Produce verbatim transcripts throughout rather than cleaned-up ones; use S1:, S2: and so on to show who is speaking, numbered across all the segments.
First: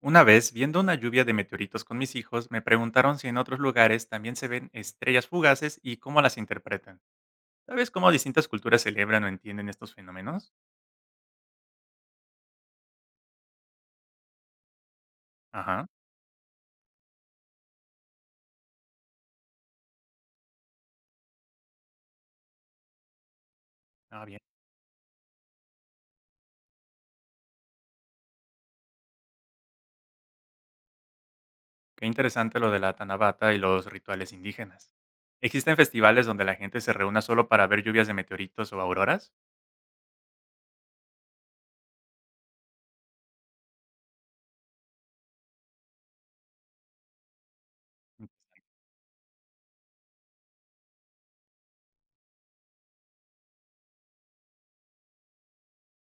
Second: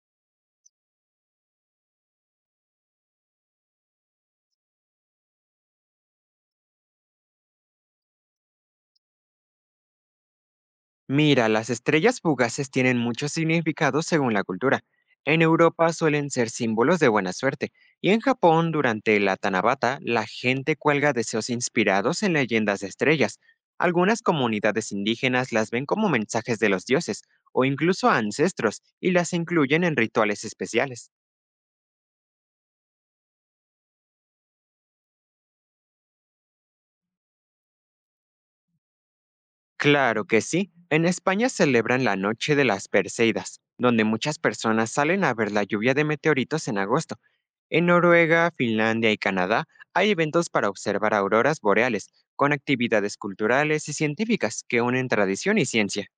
S1: Una vez, viendo una lluvia de meteoritos con mis hijos, me preguntaron si en otros lugares también se ven estrellas fugaces y cómo las interpretan. ¿Sabes cómo distintas culturas celebran o entienden estos fenómenos?
S2: Mira, las estrellas fugaces tienen muchos significados según la cultura. En
S1: Ajá.
S2: Europa suelen ser símbolos de buena suerte, y en Japón, durante la Tanabata, la gente cuelga deseos inspirados en leyendas de estrellas. Algunas
S1: Ah, bien.
S2: comunidades indígenas las ven como mensajes de los dioses o incluso ancestros y las incluyen en rituales especiales.
S1: Qué interesante lo de la Tanabata y los rituales indígenas. ¿Existen festivales donde la gente se reúna solo para ver lluvias de meteoritos o auroras?
S2: Claro que sí. En España celebran la Noche de las Perseidas, donde muchas personas salen a ver la lluvia de meteoritos en agosto. En
S1: Mm.
S2: Noruega, Finlandia y Canadá hay eventos para observar auroras boreales, con actividades culturales y científicas que unen tradición y ciencia.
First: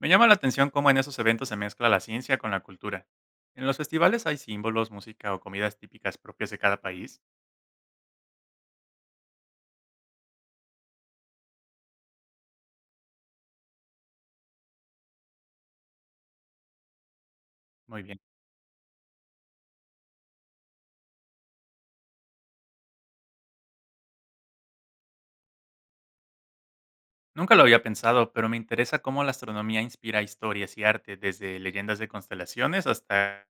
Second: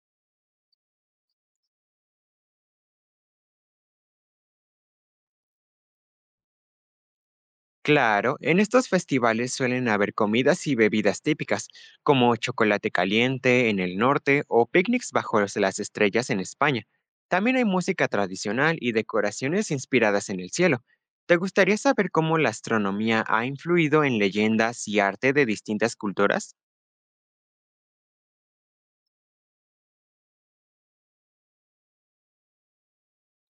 S1: Me llama la atención cómo en esos eventos se mezcla la ciencia con la cultura. ¿En los festivales hay símbolos, música o comidas típicas propias de cada país?
S2: Claro, en estos festivales suelen haber comidas y bebidas típicas, como chocolate caliente en el norte o picnics bajo los- las estrellas en España. También hay
S1: Muy
S2: música
S1: bien.
S2: tradicional y decoraciones inspiradas en el cielo. ¿Te gustaría saber cómo la astronomía ha influido en leyendas y arte de distintas culturas?
S1: Nunca lo había pensado, pero me interesa cómo la astronomía inspira historias y arte, desde leyendas de constelaciones hasta…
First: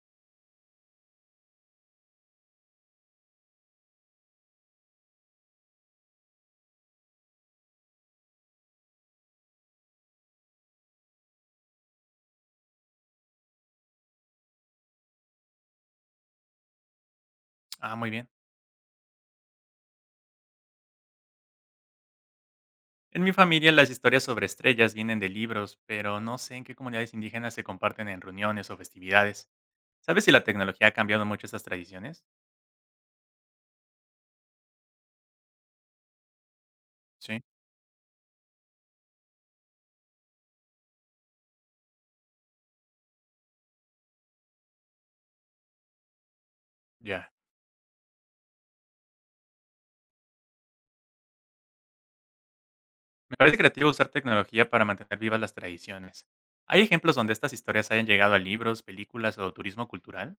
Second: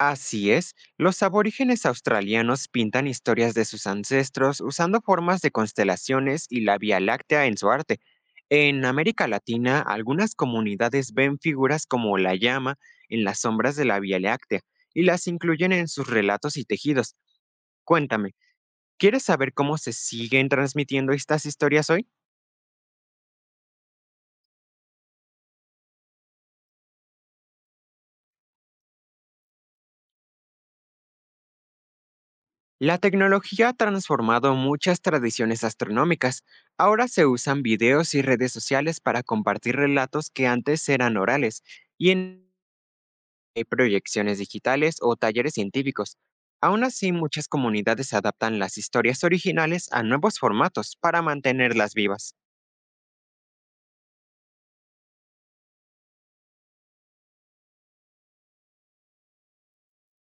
S2: Así es, los aborígenes australianos pintan historias de sus ancestros usando formas de constelaciones y la Vía Láctea en su arte. En América Latina, algunas comunidades ven figuras como la llama en las sombras de la Vía Láctea y las incluyen en sus relatos y tejidos.
S1: Ah, muy bien.
S2: Cuéntame, ¿quieres saber cómo se siguen transmitiendo estas historias hoy?
S1: En mi familia las historias sobre estrellas vienen de libros, pero no sé en qué comunidades indígenas se comparten en reuniones o festividades. ¿Sabes si la tecnología ha cambiado mucho estas tradiciones?
S2: La tecnología ha transformado muchas tradiciones astronómicas. Ahora se
S1: Sí,
S2: usan videos y redes sociales para compartir relatos que antes eran orales y en hay proyecciones digitales o talleres científicos. Aún así,
S1: ya.
S2: muchas comunidades adaptan las historias originales a nuevos formatos para mantenerlas vivas.
S1: Me parece creativo usar tecnología para mantener vivas las tradiciones. ¿Hay ejemplos donde estas historias hayan llegado a libros, películas o turismo cultural?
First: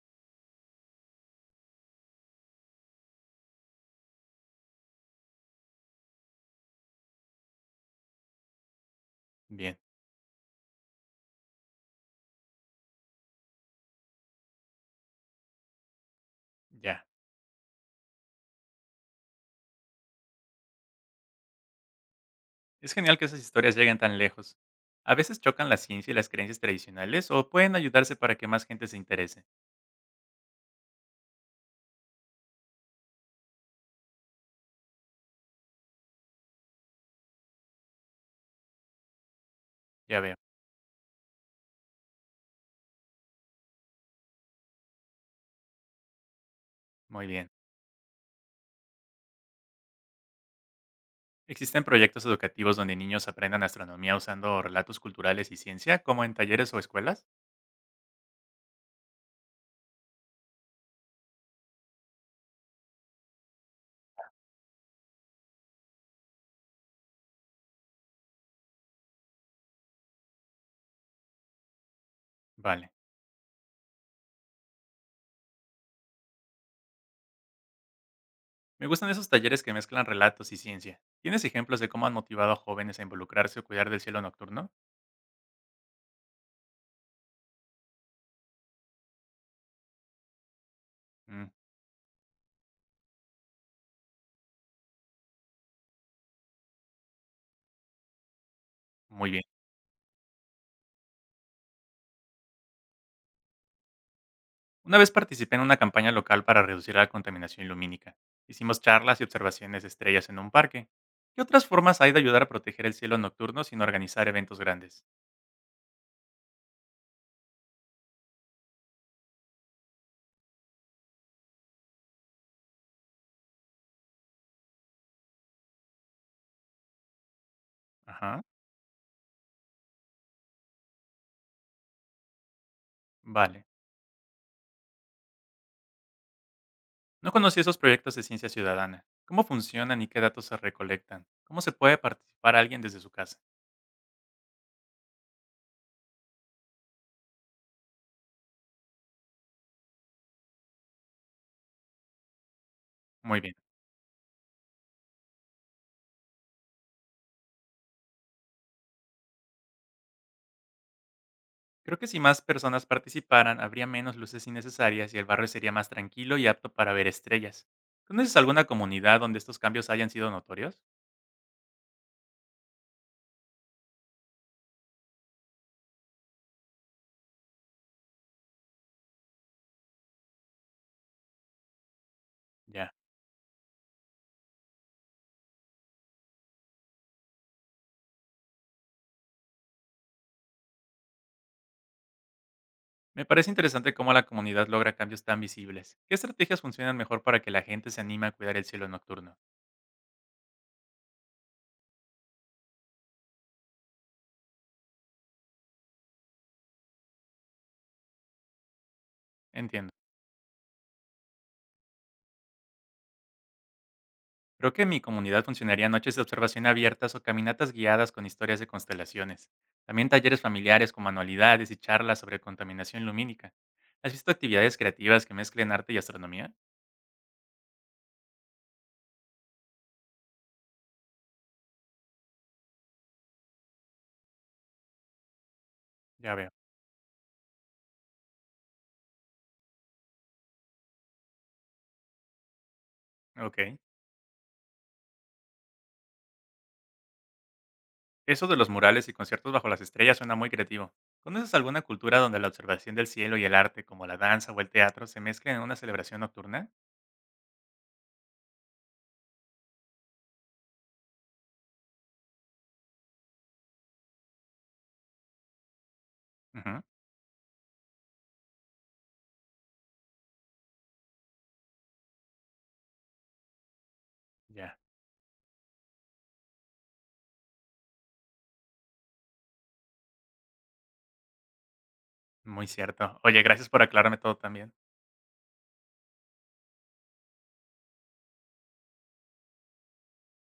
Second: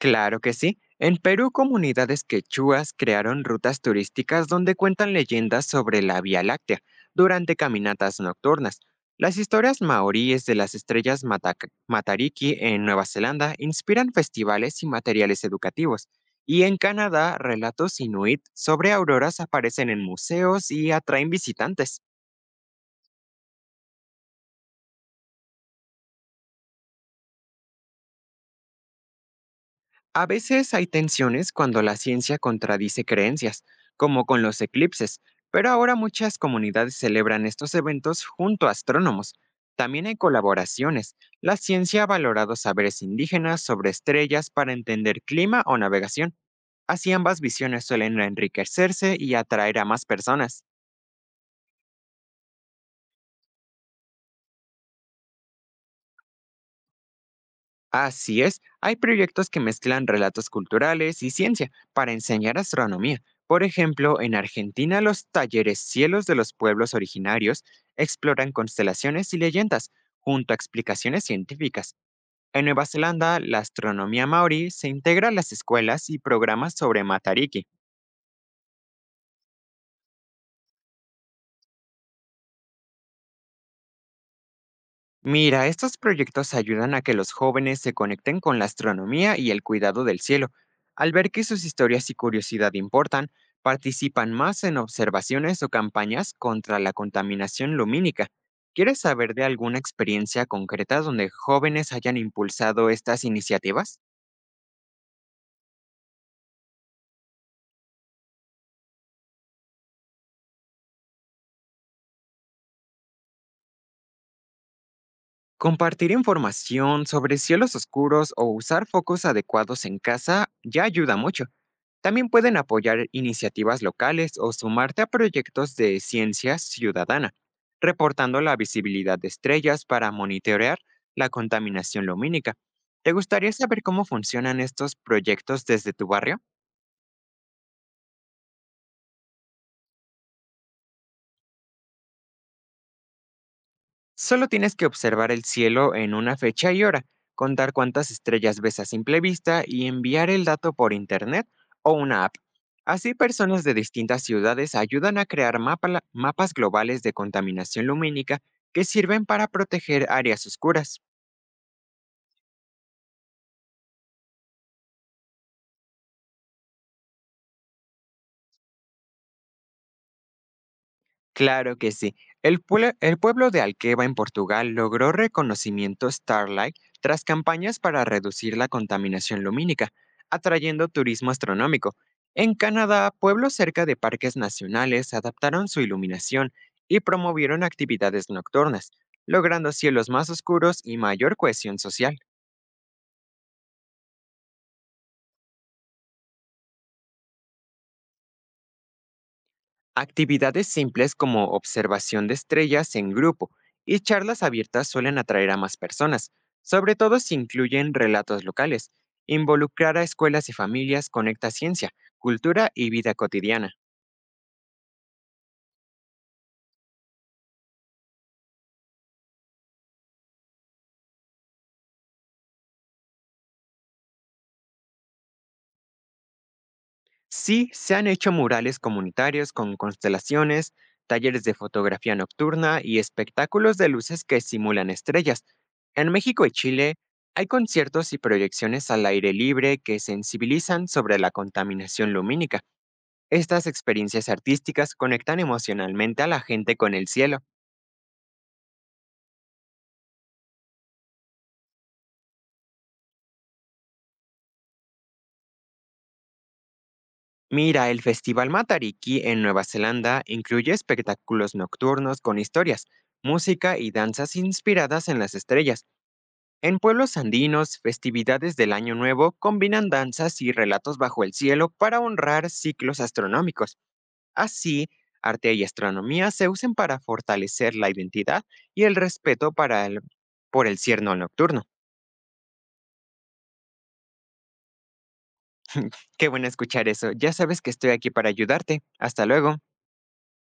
S2: Claro que sí. En Perú, comunidades quechuas crearon rutas turísticas donde cuentan leyendas sobre la Vía Láctea durante caminatas nocturnas. Las
S1: Bien,
S2: historias maoríes de las estrellas Mataca- Matariki en Nueva Zelanda inspiran festivales y materiales educativos. Y en
S1: ya.
S2: Canadá, relatos inuit sobre auroras aparecen en museos y atraen visitantes.
S1: Es genial que esas historias lleguen tan lejos. A veces chocan la ciencia y las creencias tradicionales o pueden ayudarse para que más gente se interese.
S2: A veces hay tensiones cuando la ciencia contradice creencias, como con los eclipses, pero ahora muchas comunidades celebran estos eventos junto a astrónomos. También hay
S1: Ya veo.
S2: colaboraciones. La ciencia ha valorado saberes indígenas sobre estrellas para entender clima o navegación. Así
S1: Muy
S2: ambas
S1: bien.
S2: visiones suelen enriquecerse y atraer a más personas.
S1: ¿Existen proyectos educativos donde niños aprendan astronomía usando relatos culturales y ciencia, como en talleres o escuelas?
S2: Así es, hay proyectos que mezclan relatos culturales y ciencia para enseñar astronomía. Por ejemplo, en Argentina los talleres Cielos de los Pueblos Originarios exploran constelaciones y leyendas junto a explicaciones científicas. En Nueva
S1: Vale.
S2: Zelanda, la astronomía maorí se integra a las escuelas y programas sobre Matariki.
S1: Me gustan esos talleres que mezclan relatos y ciencia. ¿Tienes ejemplos de cómo han motivado a jóvenes a involucrarse o cuidar del cielo nocturno?
S2: Mira, estos proyectos ayudan a que los jóvenes se conecten con la astronomía y el cuidado del cielo. Al ver que
S1: Mm,
S2: sus historias y curiosidad importan, participan más en observaciones o campañas contra la contaminación lumínica. ¿Quieres
S1: muy
S2: saber
S1: bien.
S2: de alguna experiencia concreta donde jóvenes hayan impulsado estas iniciativas?
S1: Una vez participé en una campaña local para reducir la contaminación lumínica. Hicimos charlas y observaciones de estrellas en un parque. ¿Qué otras formas hay de ayudar a proteger el cielo nocturno sin organizar eventos grandes?
S2: Compartir información sobre cielos oscuros o usar focos adecuados en casa ya ayuda mucho. También pueden apoyar iniciativas locales o sumarte a proyectos de ciencia ciudadana, reportando
S1: Ajá,
S2: la visibilidad de estrellas para monitorear la contaminación lumínica. ¿Te gustaría
S1: vale.
S2: saber cómo funcionan estos proyectos desde tu barrio?
S1: No conocí esos proyectos de ciencia ciudadana. ¿Cómo funcionan y qué datos se recolectan? ¿Cómo se puede participar alguien desde su casa?
S2: Solo tienes que observar el cielo en una fecha y hora, contar cuántas estrellas ves a simple vista y enviar el dato por internet o una app. Así
S1: Muy bien.
S2: personas de distintas ciudades ayudan a crear mapa- mapas globales de contaminación lumínica que sirven para proteger áreas oscuras.
S1: Creo que si más personas participaran, habría menos luces innecesarias y el barrio sería más tranquilo y apto para ver estrellas. ¿Conoces alguna comunidad donde estos cambios hayan sido notorios?
S2: Claro que sí. El, pueblo el pueblo de Alqueva en Portugal logró reconocimiento Starlight tras campañas para reducir la contaminación lumínica, atrayendo turismo astronómico. En
S1: Ya.
S2: Canadá, pueblos cerca de parques nacionales adaptaron su iluminación y promovieron actividades nocturnas, logrando cielos más oscuros y mayor cohesión social.
S1: Me parece interesante cómo la comunidad logra cambios tan visibles. ¿Qué estrategias funcionan mejor para que la gente se anime a cuidar el cielo nocturno?
S2: Actividades simples como observación de estrellas en grupo y charlas abiertas suelen atraer a más personas, sobre todo si incluyen relatos locales.
S1: Entiendo.
S2: Involucrar a escuelas y familias conecta ciencia, cultura y vida cotidiana.
S1: Creo que en mi comunidad funcionarían noches de observación abiertas o caminatas guiadas con historias de constelaciones. También talleres familiares con manualidades y charlas sobre contaminación lumínica. ¿Has visto actividades creativas que mezclen arte y astronomía?
S2: Sí, se han hecho murales comunitarios con constelaciones, talleres de fotografía nocturna y espectáculos de luces que simulan estrellas. En
S1: Ya
S2: México
S1: veo.
S2: y Chile hay conciertos y proyecciones al aire libre que sensibilizan sobre la contaminación lumínica.
S1: Ok.
S2: Estas experiencias artísticas conectan emocionalmente a la gente con el cielo.
S1: Eso de los murales y conciertos bajo las estrellas suena muy creativo. ¿Conoces alguna cultura donde la observación del cielo y el arte, como la danza o el teatro, se mezclen en una celebración nocturna?
S2: Mira, el Festival Matariki en Nueva Zelanda incluye espectáculos nocturnos con historias, música y danzas inspiradas en las estrellas. En
S1: Ujú.
S2: pueblos andinos, festividades del Año Nuevo combinan danzas y relatos bajo el cielo para honrar ciclos astronómicos.
S1: Ya,
S2: Así, arte y astronomía se usan para fortalecer la identidad y el respeto para el- por el cielo nocturno.
S1: muy cierto. Oye, gracias por aclararme todo también.
S2: Qué bueno escuchar eso. Ya sabes que estoy aquí para ayudarte. Hasta luego.